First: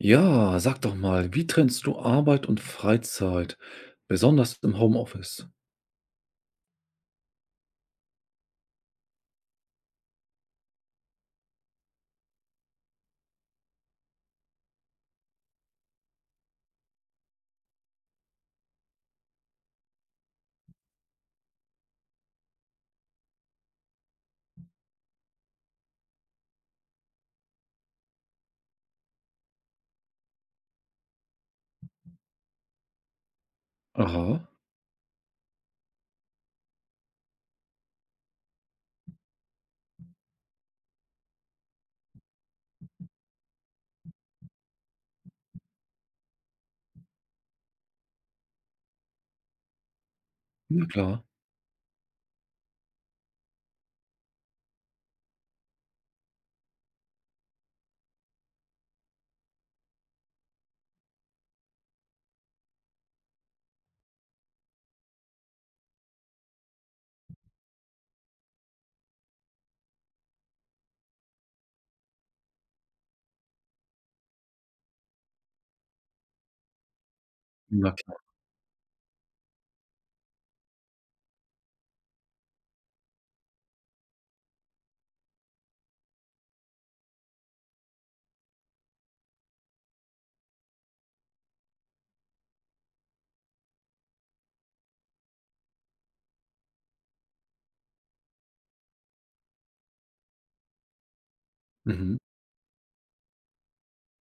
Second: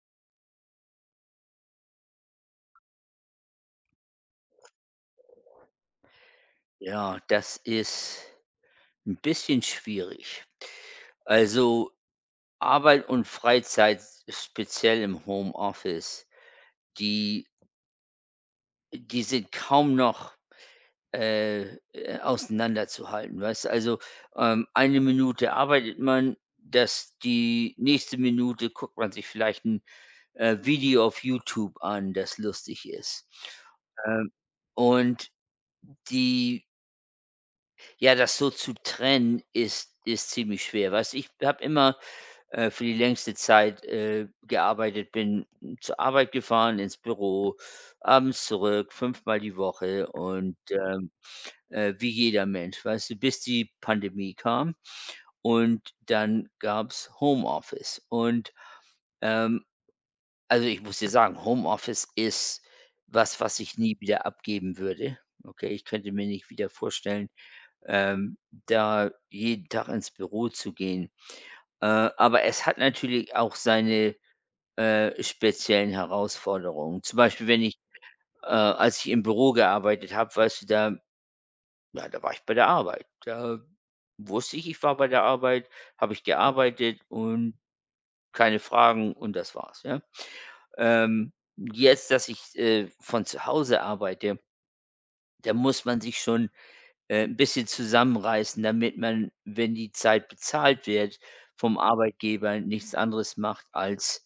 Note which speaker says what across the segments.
Speaker 1: Ja, sag doch mal, wie trennst du Arbeit und Freizeit, besonders im Homeoffice?
Speaker 2: Ja, das ist ein bisschen schwierig. Also, Arbeit und Freizeit, speziell im Homeoffice, die die sind kaum noch, äh, auseinanderzuhalten, weißt du? Also, eine Minute arbeitet man, das die nächste Minute guckt man sich vielleicht ein Video auf YouTube an, das lustig ist. Ähm,
Speaker 1: Aha,
Speaker 2: und die Ja, das so zu trennen ist ziemlich schwer. Weißt du, ich habe immer, für die längste Zeit, gearbeitet, bin zur Arbeit gefahren, ins Büro, abends zurück, fünfmal die Woche und,
Speaker 1: na klar,
Speaker 2: wie jeder Mensch, weißt du, bis die Pandemie kam und dann gab's Homeoffice und, ähm, also, ich muss dir sagen, Homeoffice ist was, was ich nie wieder abgeben würde. Okay, ich könnte mir nicht wieder vorstellen, ähm, da jeden Tag ins Büro zu gehen. Aber es hat natürlich auch seine, speziellen Herausforderungen. Zum Beispiel, wenn ich
Speaker 1: na klar.
Speaker 2: als ich im Büro gearbeitet habe, weißt du, da, ja, da war ich bei der Arbeit. Da wusste ich, ich war bei der Arbeit, habe ich gearbeitet und keine Fragen und das war's, ja? Ähm, jetzt, dass ich, von zu Hause arbeite, da muss man sich schon 'n bisschen zusammenreißen, damit man, wenn die Zeit bezahlt wird, vom
Speaker 1: Mhm.
Speaker 2: Arbeitgeber nichts anderes macht als,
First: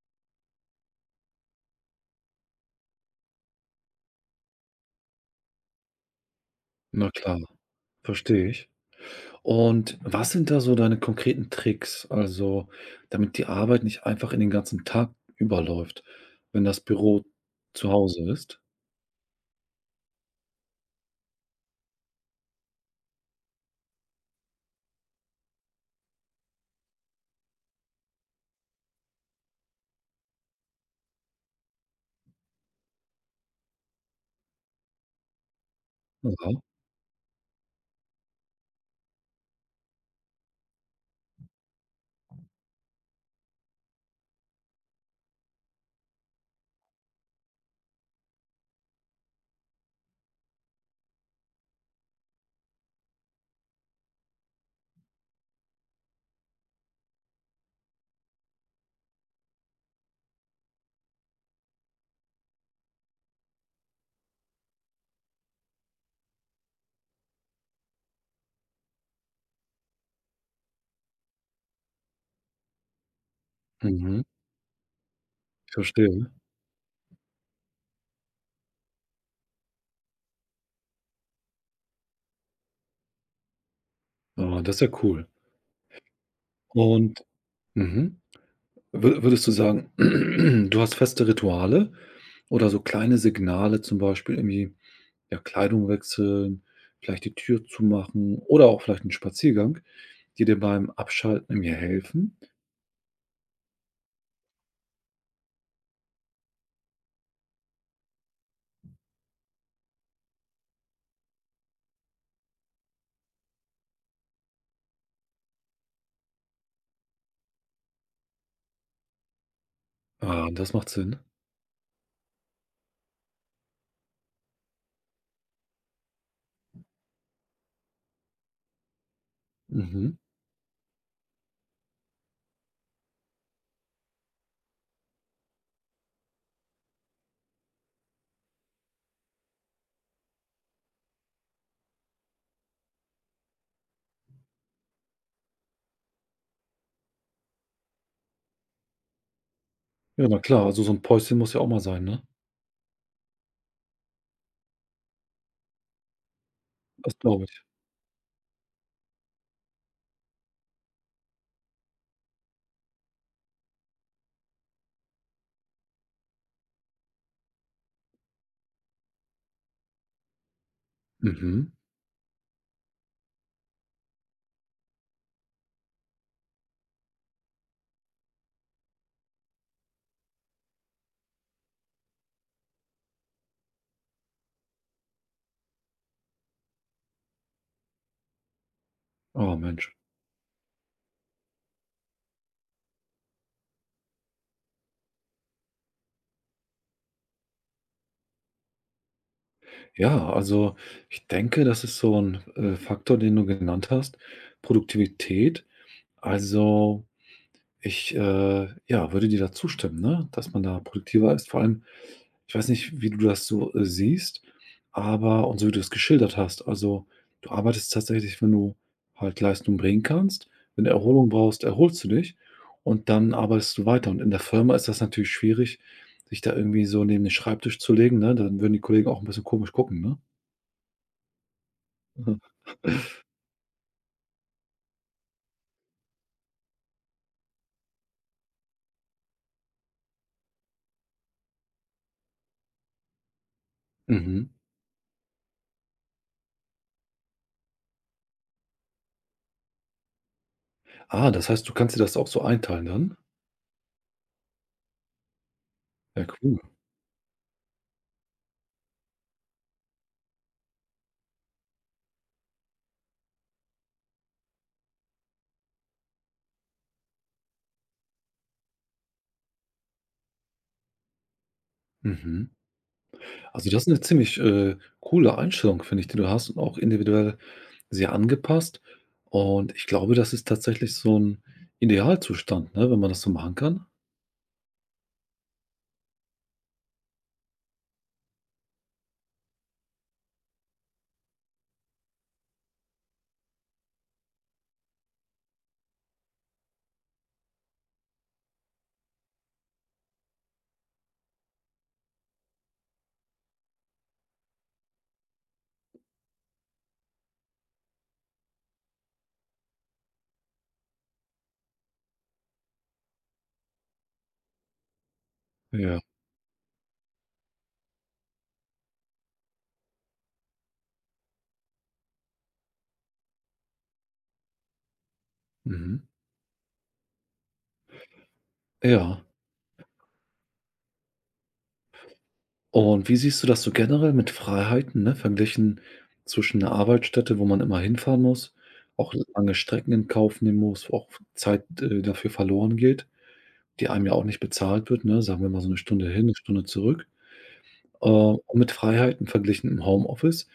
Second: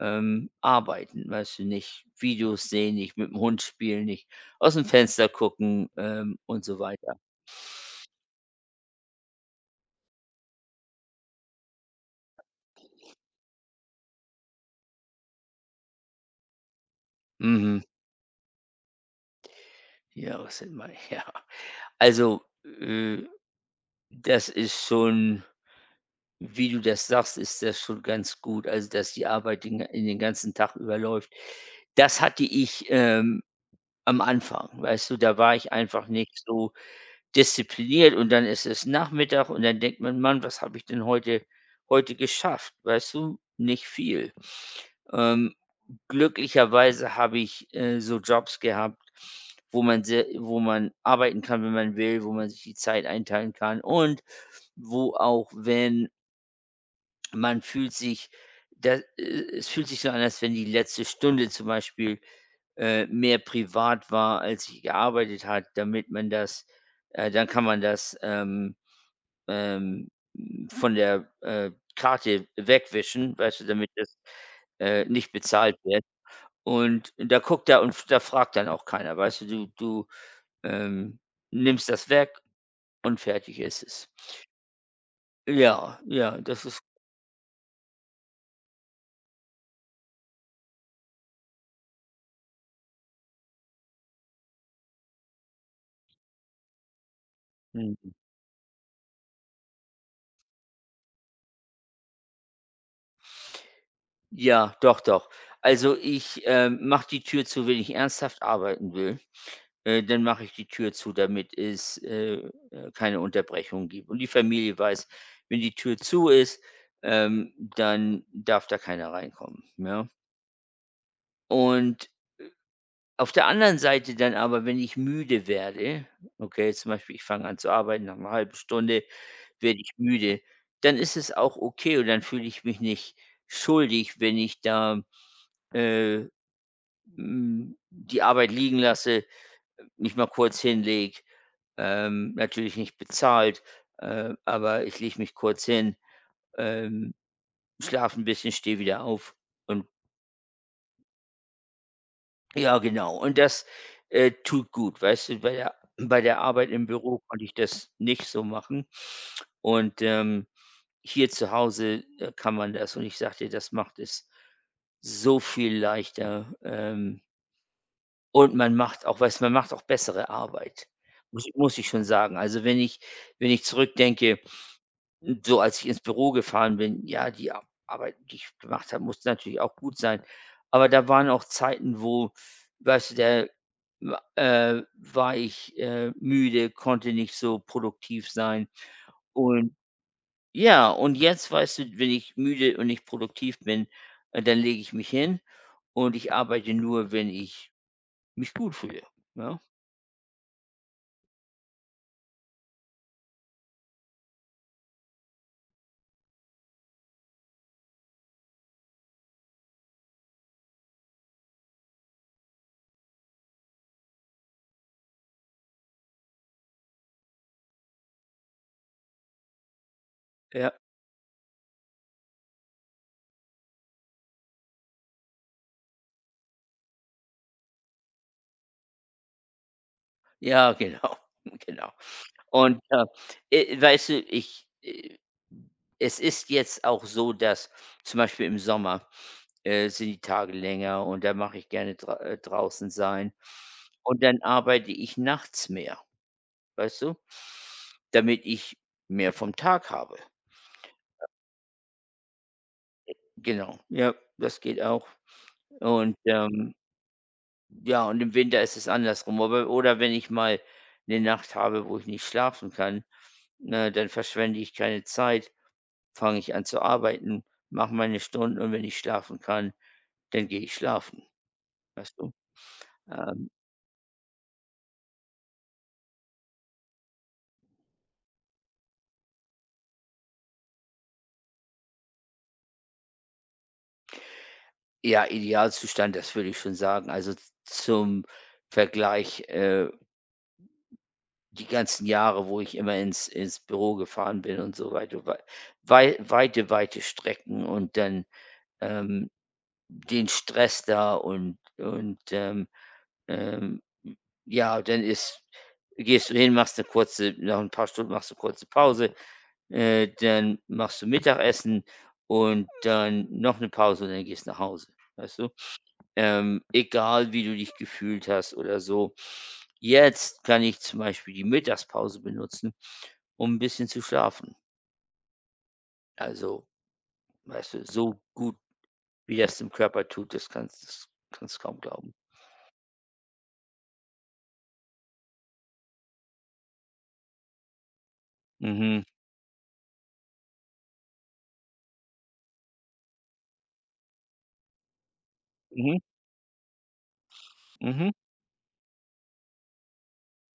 Speaker 2: arbeiten. Weißt du, nicht Videos sehen, nicht mit dem Hund spielen, nicht aus dem Fenster gucken, und so
Speaker 1: Na
Speaker 2: weiter.
Speaker 1: klar, verstehe ich. Und was sind da so deine konkreten Tricks, also damit die Arbeit nicht einfach in den ganzen Tag überläuft, wenn das Büro
Speaker 2: Mhm.
Speaker 1: zu Hause ist?
Speaker 2: Ja, was sind meine ja. Also, äh, das ist schon wie du das sagst, ist das schon ganz gut, also, dass die Arbeit den in den ganzen Tag überläuft. Das hatte ich, am Anfang, weißt du, da war ich einfach nicht
Speaker 1: Aha,
Speaker 2: so diszipliniert und dann ist es Nachmittag und dann denkt man: „Mann, was habe ich denn heute geschafft?“ Weißt du, nicht viel. Ähm, glücklicherweise habe ich, so Jobs gehabt, wo man sehr, wo man arbeiten kann, wenn man will, wo man sich die Zeit einteilen kann und wo auch, wenn man fühlt sich da es fühlt sich so an, als wenn die letzte Stunde zum Beispiel mehr privat war, als ich gearbeitet hat, damit man das dann kann man das, ähm, von der, Karte wegwischen, weißt du, damit das,
Speaker 1: mhm.
Speaker 2: nicht
Speaker 1: Ich
Speaker 2: bezahlt wird.
Speaker 1: verstehe.
Speaker 2: Und da guckt er und da fragt dann auch keiner, weißt du? Du ähm, nimmst das weg und fertig ist es.
Speaker 1: Ah, das ist ja cool.
Speaker 2: Ja, ja, das ist.
Speaker 1: Und mhm. Würdest du sagen, du hast feste Rituale oder so kleine Signale, zum Beispiel irgendwie, ja, Kleidung wechseln, vielleicht die Tür
Speaker 2: Mhm.
Speaker 1: zumachen oder auch vielleicht 'n Spaziergang, die dir beim Abschalten irgendwie helfen?
Speaker 2: Ja, doch, doch. Also, ich, mache die Tür zu, wenn ich ernsthaft arbeiten will, dann mache ich die Tür zu, damit es, keine Unterbrechung gibt. Und die Familie weiß, wenn die Tür zu ist, dann darf da keiner reinkommen, ja?
Speaker 1: Ah, das macht Sinn.
Speaker 2: Und auf der anderen Seite dann aber, wenn ich müde werde, okay, zum Beispiel, ich fange an zu arbeiten, nach einer halben Stunde werde ich
Speaker 1: Mhm.
Speaker 2: müde, dann ist es auch okay und dann fühle ich mich nicht schuldig, wenn ich da, äh die Arbeit liegen lasse, nicht mal kurz hinlege, natürlich nicht bezahlt, aber ich lege mich kurz hin, ähm, schlafe ein bisschen, stehe wieder auf und
Speaker 1: Ja, na klar, also so ein Päuschen muss ja auch mal sein, ne?
Speaker 2: ja, genau. Und das, tut gut, weißt du? Bei der Arbeit im
Speaker 1: Das
Speaker 2: Büro
Speaker 1: glaube
Speaker 2: konnte ich
Speaker 1: ich.
Speaker 2: das nicht so machen und, hier zu Hause, kann man das und ich sage dir, das macht es so viel leichter. Und man macht auch Weiß, man macht auch bessere Arbeit, muss ich
Speaker 1: Mhm.
Speaker 2: muss ich schon sagen. Also, wenn ich zurückdenke, so als ich ins Büro gefahren bin, ja, die A Arbeit, die ich gemacht habe, musste natürlich auch gut sein. Aber da waren auch Zeiten, wo, weißt du, der war ich, müde, konnte nicht so produktiv sein.
Speaker 1: Oh,
Speaker 2: Und
Speaker 1: Mensch.
Speaker 2: ja, und jetzt, weißt du, wenn ich müde und nicht produktiv bin, dann lege ich mich hin und ich arbeite nur, wenn ich mich gut fühle, ja?
Speaker 1: Ja, also ich denke, das ist so ein Faktor, den du genannt hast, Produktivität. Also, ich, ja, würde dir da zustimmen, ne, dass man da produktiver ist. Vor allem, ich weiß nicht, wie du das so siehst, aber und so wie du es geschildert hast, also, du arbeitest tatsächlich, wenn du halt Leistung bringen kannst.
Speaker 2: Ja,
Speaker 1: Wenn du Erholung brauchst, erholst du dich und dann arbeitest du weiter. Und in der Firma ist das natürlich schwierig, sich da irgendwie so neben den Schreibtisch zu legen, ne? Dann würden die Kollegen auch ein bisschen komisch gucken, ne?
Speaker 2: ja, genau, genau. Und, weißt du, ich es ist jetzt auch so, dass zum Beispiel im Sommer, sind die Tage länger und da mache ich gerne draußen sein. Und dann
Speaker 1: Mhm.
Speaker 2: arbeite ich nachts mehr, weißt du? Damit ich mehr vom Tag habe.
Speaker 1: Ah, das heißt, du kannst dir das auch so einteilen dann?
Speaker 2: Genau, ja, das geht auch. Und,
Speaker 1: Ja, cool.
Speaker 2: ja, und im Winter ist es andersrum. Aber oder wenn ich mal eine Nacht habe, wo ich nicht schlafen kann, ne, dann verschwende ich keine Zeit, fange ich an zu arbeiten, mache meine Stunden und wenn ich schlafen kann, dann gehe ich schlafen, weißt du?
Speaker 1: Mhm.
Speaker 2: Ähm,
Speaker 1: Also, das ist eine ziemlich coole Einstellung, finde ich, die du hast und auch individuell sehr angepasst. Und ich glaube, das ist tatsächlich so ein Idealzustand, ne, wenn man das so machen kann.
Speaker 2: ja, Idealzustand, das würde ich schon sagen. Also, z zum Vergleich, die ganzen Jahre, wo ich immer ins Büro gefahren bin und so weiter, weite, weite Strecken und dann, ähm den Stress da und, ähm, ja, dann ist gehst du hin, machst eine kurze nach ein paar Stunden machst du kurze Pause, dann machst du Mittagessen und dann noch eine Pause und dann gehst du nach Hause, weißt du?
Speaker 1: Ja.
Speaker 2: Egal wie du dich gefühlt hast oder so. Jetzt kann ich zum Beispiel die Mittagspause benutzen, um ein bisschen zu schlafen.
Speaker 1: Mhm.
Speaker 2: Also, weißt du, so gut,
Speaker 1: Ja.
Speaker 2: wie das dem Körper tut, das kannst kaum glauben.
Speaker 1: Und wie siehst du das so generell mit Freiheiten, ne, verglichen zwischen einer Arbeitsstätte, wo man immer hinfahren muss,
Speaker 2: Mhm.
Speaker 1: auch lange Strecken in Kauf nehmen muss, wo auch Zeit dafür verloren geht, die einem ja auch nicht bezahlt wird, ne? Sagen wir mal so eine
Speaker 2: Mhm.
Speaker 1: Stunde hin, eine Stunde zurück.
Speaker 2: Mhm.
Speaker 1: Und mit Freiheiten verglichen im Homeoffice,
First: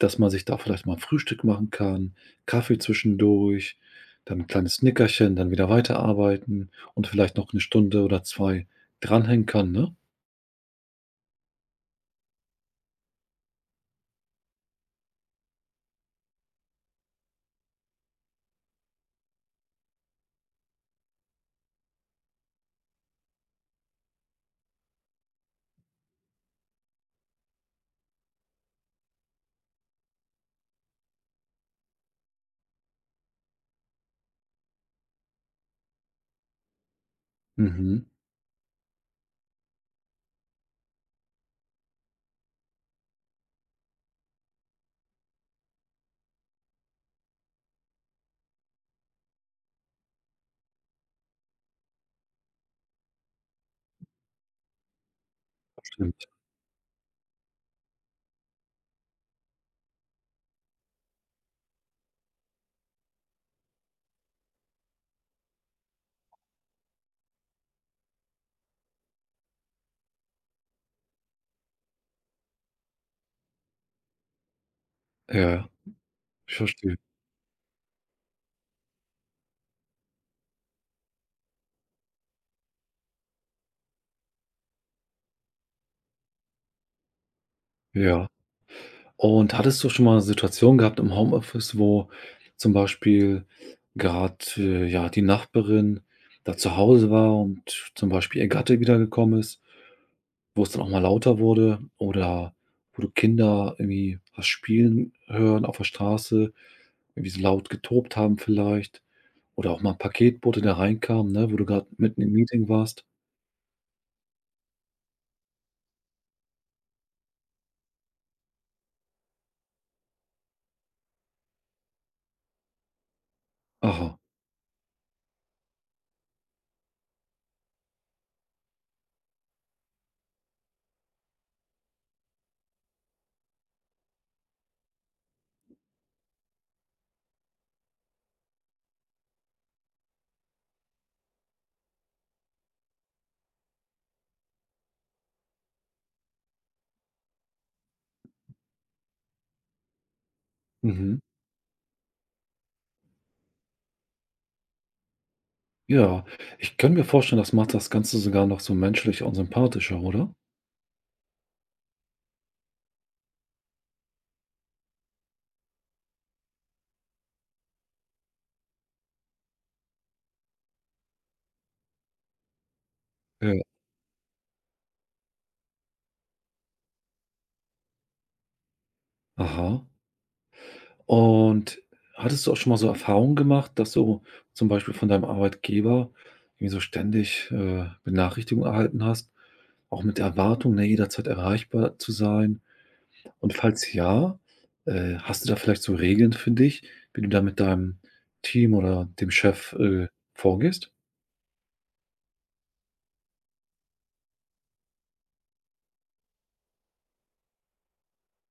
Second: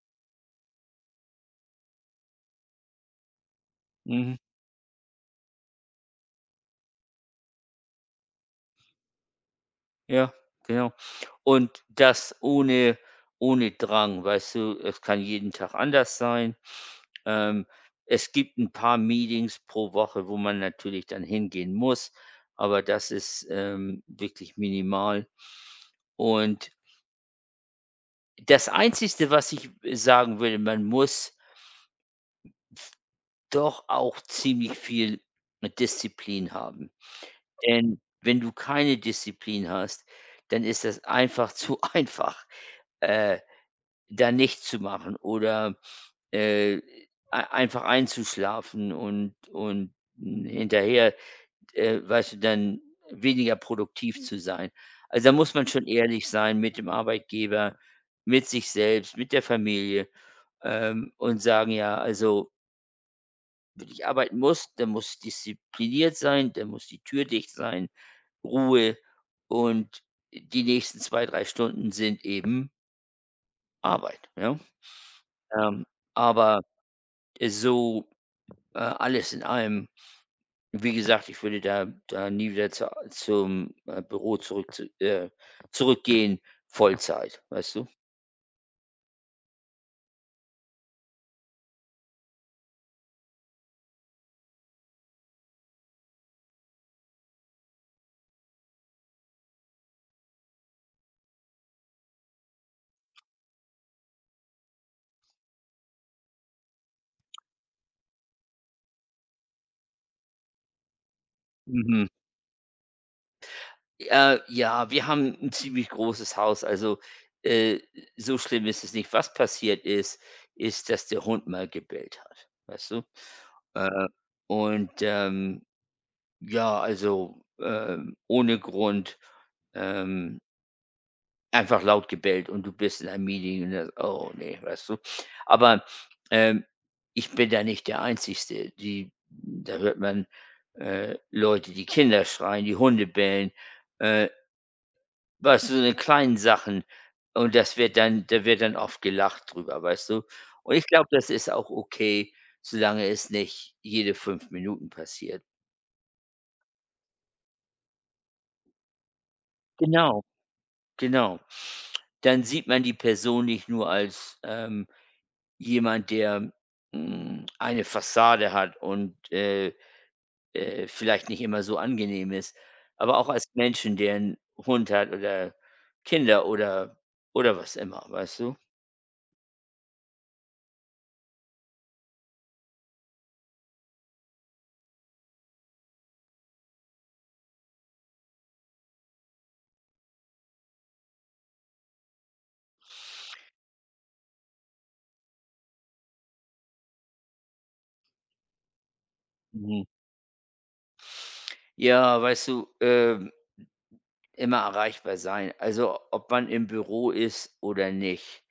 Speaker 1: dass man sich da vielleicht mal Frühstück machen kann, Kaffee zwischendurch,
Speaker 2: Mhm.
Speaker 1: dann ein kleines Nickerchen, dann wieder weiterarbeiten und vielleicht noch eine Stunde oder 2 dranhängen kann, ne?
Speaker 2: Ja, genau. Und das ohne Drang, weißt du? Es kann jeden Tag anders sein. Ähm, es gibt ein paar Meetings pro Woche, wo man natürlich dann hingehen muss, aber das ist, wirklich minimal. Und das Einzige, was ich sagen würde, man muss doch auch ziemlich viel Disziplin haben. Denn
Speaker 1: Mhm,
Speaker 2: wenn du keine Disziplin hast, dann ist das einfach zu einfach, äh, da nichts zu machen oder, äh, ei einfach einzuschlafen und hinterher, weißt du, dann weniger produktiv zu sein. Also, da muss man schon
Speaker 1: stimmt.
Speaker 2: ehrlich sein mit dem Arbeitgeber, mit sich selbst, mit der Familie, und sagen: „Ja, also, wenn ich arbeiten muss, dann muss ich diszipliniert sein, dann muss die Tür dicht sein, Ruhe und die nächsten 2, 3 Stunden sind eben Arbeit, ja?“
Speaker 1: Ja, ja,
Speaker 2: Ähm,
Speaker 1: ich
Speaker 2: aber
Speaker 1: verstehe.
Speaker 2: so, alles in allem, wie gesagt, ich würde da nie wieder zur zum, Büro äh, zurückgehen, Vollzeit, weißt du?
Speaker 1: Ja. Und hattest du schon mal eine Situation gehabt im Homeoffice, wo zum Beispiel gerade ja, die Nachbarin da zu Hause war und zum Beispiel ihr Gatte wiedergekommen ist, wo es dann auch mal lauter wurde oder wo du Kinder irgendwie was spielen hören auf der Straße, irgendwie so laut getobt haben vielleicht oder auch mal 'n Paketbote, der reinkam, ne, wo du grad
Speaker 2: Mhm.
Speaker 1: mitten im Meeting warst.
Speaker 2: Ja, wir haben ein ziemlich großes Haus, also, äh, so schlimm ist es nicht. Was passiert ist, ist, dass der Hund mal gebellt hat, weißt du? Äh,
Speaker 1: Aha,
Speaker 2: und, ja, also, ohne Grund, ähm, einfach laut gebellt und du bist in einem Meeting und das oh nee, weißt du? Aber, ähm, ich bin da nicht der Einzige. Die Da hört man, Leute, die Kinder schreien, die Hunde bellen, äh weißt du, so eine kleinen Sachen. Und das wird dann Da wird dann oft gelacht drüber, weißt du? Und ich glaube,
Speaker 1: mhm.
Speaker 2: das ist auch okay, solange es nicht jede 5 Minuten passiert.
Speaker 1: Ja, ich kann mir vorstellen, das macht das Ganze sogar noch so menschlicher und sympathischer,
Speaker 2: Genau,
Speaker 1: oder?
Speaker 2: genau. Dann sieht man die Person nicht nur als, jemand, der, eine Fassade hat und, vielleicht nicht immer so angenehm ist, aber auch als
Speaker 1: Ja.
Speaker 2: Menschen, der einen Hund hat oder Kinder oder was immer, weißt du?
Speaker 1: Aha. Und hattest du auch schon mal so Erfahrungen gemacht, dass du zum Beispiel von deinem Arbeitgeber irgendwie so ständig Benachrichtigungen erhalten hast, auch mit der Erwartung, ne, jederzeit erreichbar zu sein? Und falls ja, hast du da vielleicht so Regeln für dich, wie du da mit deinem Team oder dem Chef
Speaker 2: Mhm.
Speaker 1: vorgehst?
Speaker 2: Ja, weißt du, immer erreichbar sein. Also, ob man im Büro ist oder nicht,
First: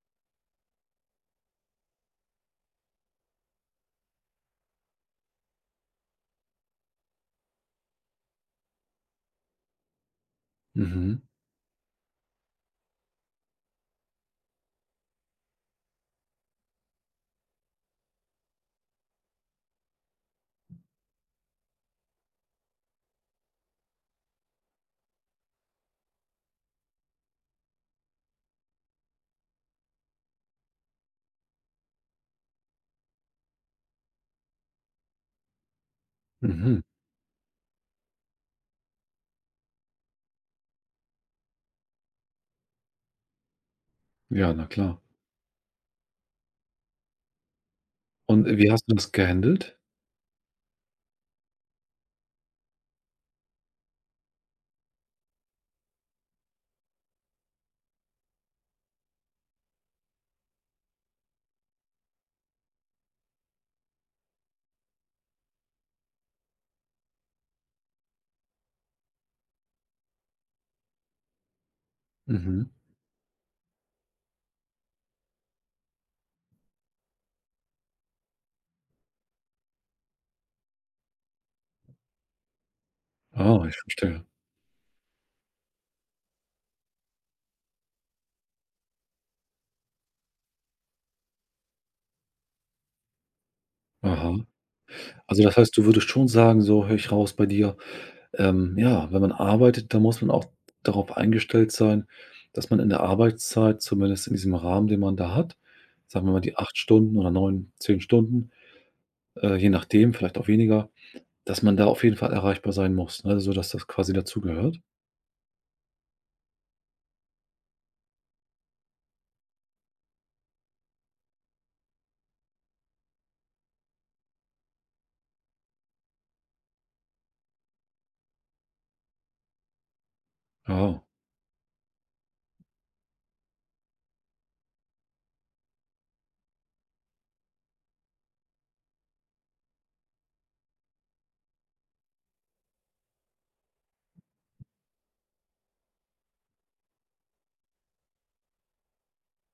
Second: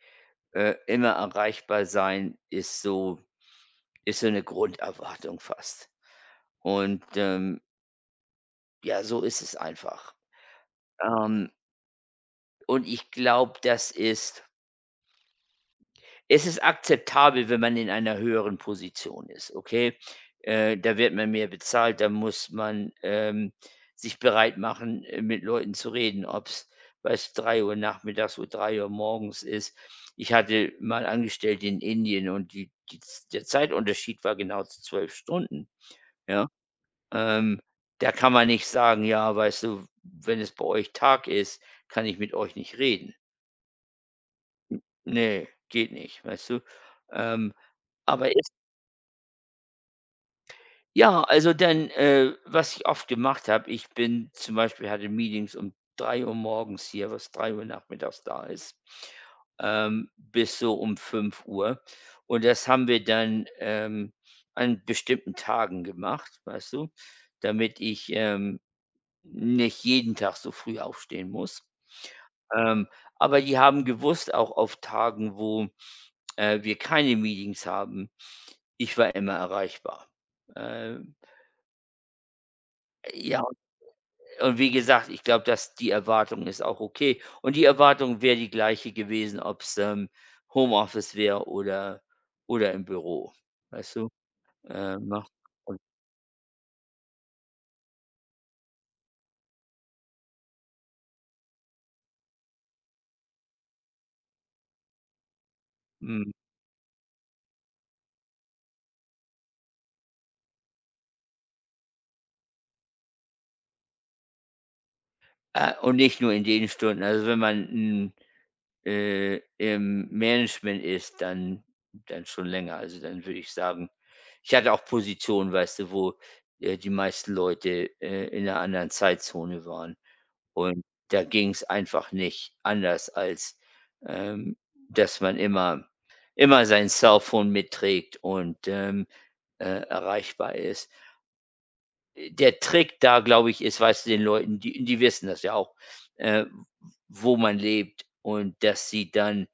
Speaker 2: immer erreichbar sein ist so eine Grunderwartung fast. Und, ja, so ist es einfach.
Speaker 1: Mhm,
Speaker 2: Ähm, und ich glaube, das ist es ist akzeptabel, wenn man in einer höheren Position ist, okay? Da wird man mehr bezahlt, da muss man, sich bereit machen, mit Leuten zu reden, ob's, weiß, 3 Uhr nachmittags oder 3 Uhr morgens ist. Ich hatte mal Angestellte in Indien und die die der Zeitunterschied war genau zu 12 Stunden, ja?
Speaker 1: mhm.
Speaker 2: Ähm, da kann man nicht sagen: „Ja, weißt du, wenn es bei euch Tag ist, kann ich mit euch nicht reden.“
Speaker 1: Ja, na klar.
Speaker 2: Ne, geht nicht, weißt du? Ähm, aber
Speaker 1: Und wie hast du das gehandelt?
Speaker 2: Ja, also dann, was ich oft gemacht habe, ich bin zum Beispiel hatte Meetings um 3 Uhr morgens hier, was 3 Uhr nachmittags da ist, bis so um 5 Uhr. Und das haben wir dann, an bestimmten Tagen gemacht, weißt du, damit ich, nicht jeden Tag so früh aufstehen muss.
Speaker 1: Mhm.
Speaker 2: Ähm, aber die haben gewusst, auch auf Tagen, wo, wir keine Meetings haben, ich war immer erreichbar. Äh ja,
Speaker 1: Ah, ich verstehe.
Speaker 2: und wie gesagt, ich glaube, dass die Erwartung ist auch okay. Und die Erwartung wäre die gleiche gewesen, ob's, Homeoffice wäre oder im Büro, weißt du?
Speaker 1: Aha.
Speaker 2: Ne?
Speaker 1: Also, das heißt,
Speaker 2: Und
Speaker 1: du würdest schon sagen, so höre ich raus bei dir, ähm, ja, wenn man arbeitet, dann muss man auch darauf eingestellt sein, dass man in der Arbeitszeit, zumindest in diesem Rahmen, den man da hat, sagen
Speaker 2: mhm.
Speaker 1: wir mal die 8 Stunden oder 9, 10 Stunden, je nachdem, vielleicht auch weniger, dass man da auf jeden Fall erreichbar sein muss, ne, sodass das quasi dazugehört.
Speaker 2: Und nicht nur in den Stunden. Also, wenn man, im Management ist, dann schon länger. Also, dann würde ich sagen, ich hatte auch Positionen, weißt du, wo, die meisten Leute, in einer anderen Zeitzone waren. Und
Speaker 1: Ja,
Speaker 2: da ging's einfach nicht anders, als, ähm, dass man immer sein Cellphone mitträgt und, erreichbar ist. Der Trick da, glaube ich, ist, weißt du, den Leuten, die wissen das ja auch, äh, wo man lebt und dass sie dann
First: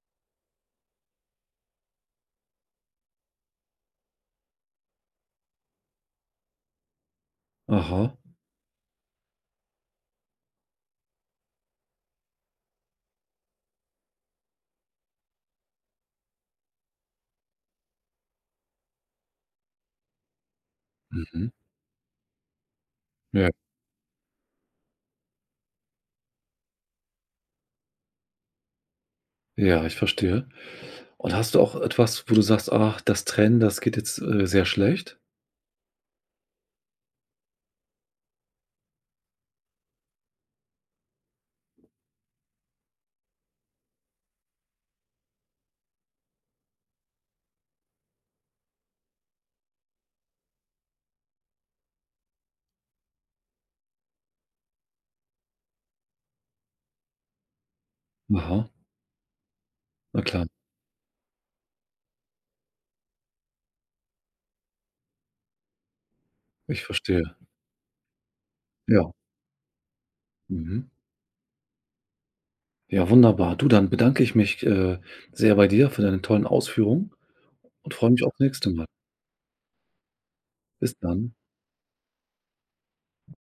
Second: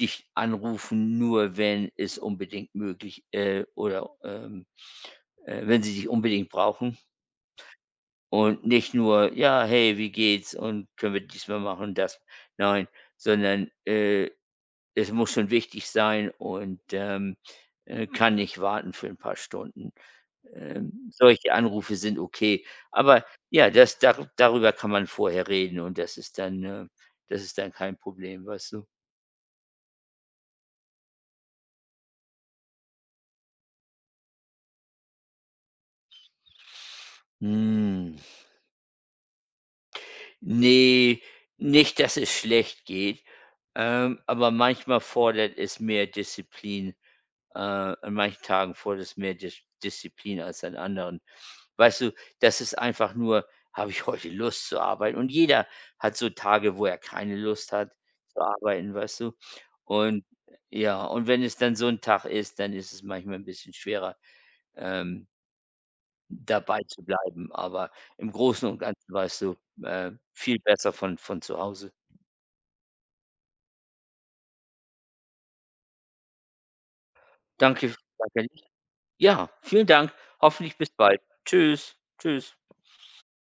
Speaker 2: dich anrufen, nur wenn es unbedingt möglich oder, wenn sie dich unbedingt brauchen.
Speaker 1: aha,
Speaker 2: Und nicht nur: „Ja, hey, wie geht's und können wir diesmal machen das?“ Nein, sondern, es muss schon wichtig sein und, kann nicht warten für ein paar Stunden. Ähm,
Speaker 1: mhm,
Speaker 2: solche Anrufe sind okay. Aber
Speaker 1: ja.
Speaker 2: ja, das daru darüber kann man vorher reden und das ist dann kein Problem, weißt du?
Speaker 1: Ja, ich verstehe. Und hast du auch etwas, wo du sagst: „Ach, das Trennen, das geht jetzt sehr schlecht?“
Speaker 2: Hm, ne, nicht, dass es schlecht geht, aber manchmal fordert es mehr Disziplin. An manchen Tagen fordert es mehr Disziplin als an anderen. Weißt du, das ist einfach nur, habe ich heute Lust zu arbeiten? Und jeder hat so Tage, wo er keine Lust hat zu
Speaker 1: Aha,
Speaker 2: arbeiten, weißt du?
Speaker 1: na
Speaker 2: Und
Speaker 1: klar,
Speaker 2: ja, und wenn es dann so ein Tag ist, dann ist es manchmal ein bisschen schwerer, ähm, dabei
Speaker 1: ich
Speaker 2: zu
Speaker 1: verstehe.
Speaker 2: bleiben. Aber im Großen und
Speaker 1: Ja,
Speaker 2: Ganzen, weißt du, viel
Speaker 1: mhm.
Speaker 2: besser von zu Hause.
Speaker 1: Ja, wunderbar. Du, dann bedanke ich mich sehr bei dir für deine tollen Ausführungen und
Speaker 2: Danke,
Speaker 1: freue mich aufs
Speaker 2: danke.
Speaker 1: nächste Mal.
Speaker 2: Ja, vielen Dank. Hoffentlich bis
Speaker 1: Bis
Speaker 2: bald.
Speaker 1: dann.
Speaker 2: Tschüss. Tschüss.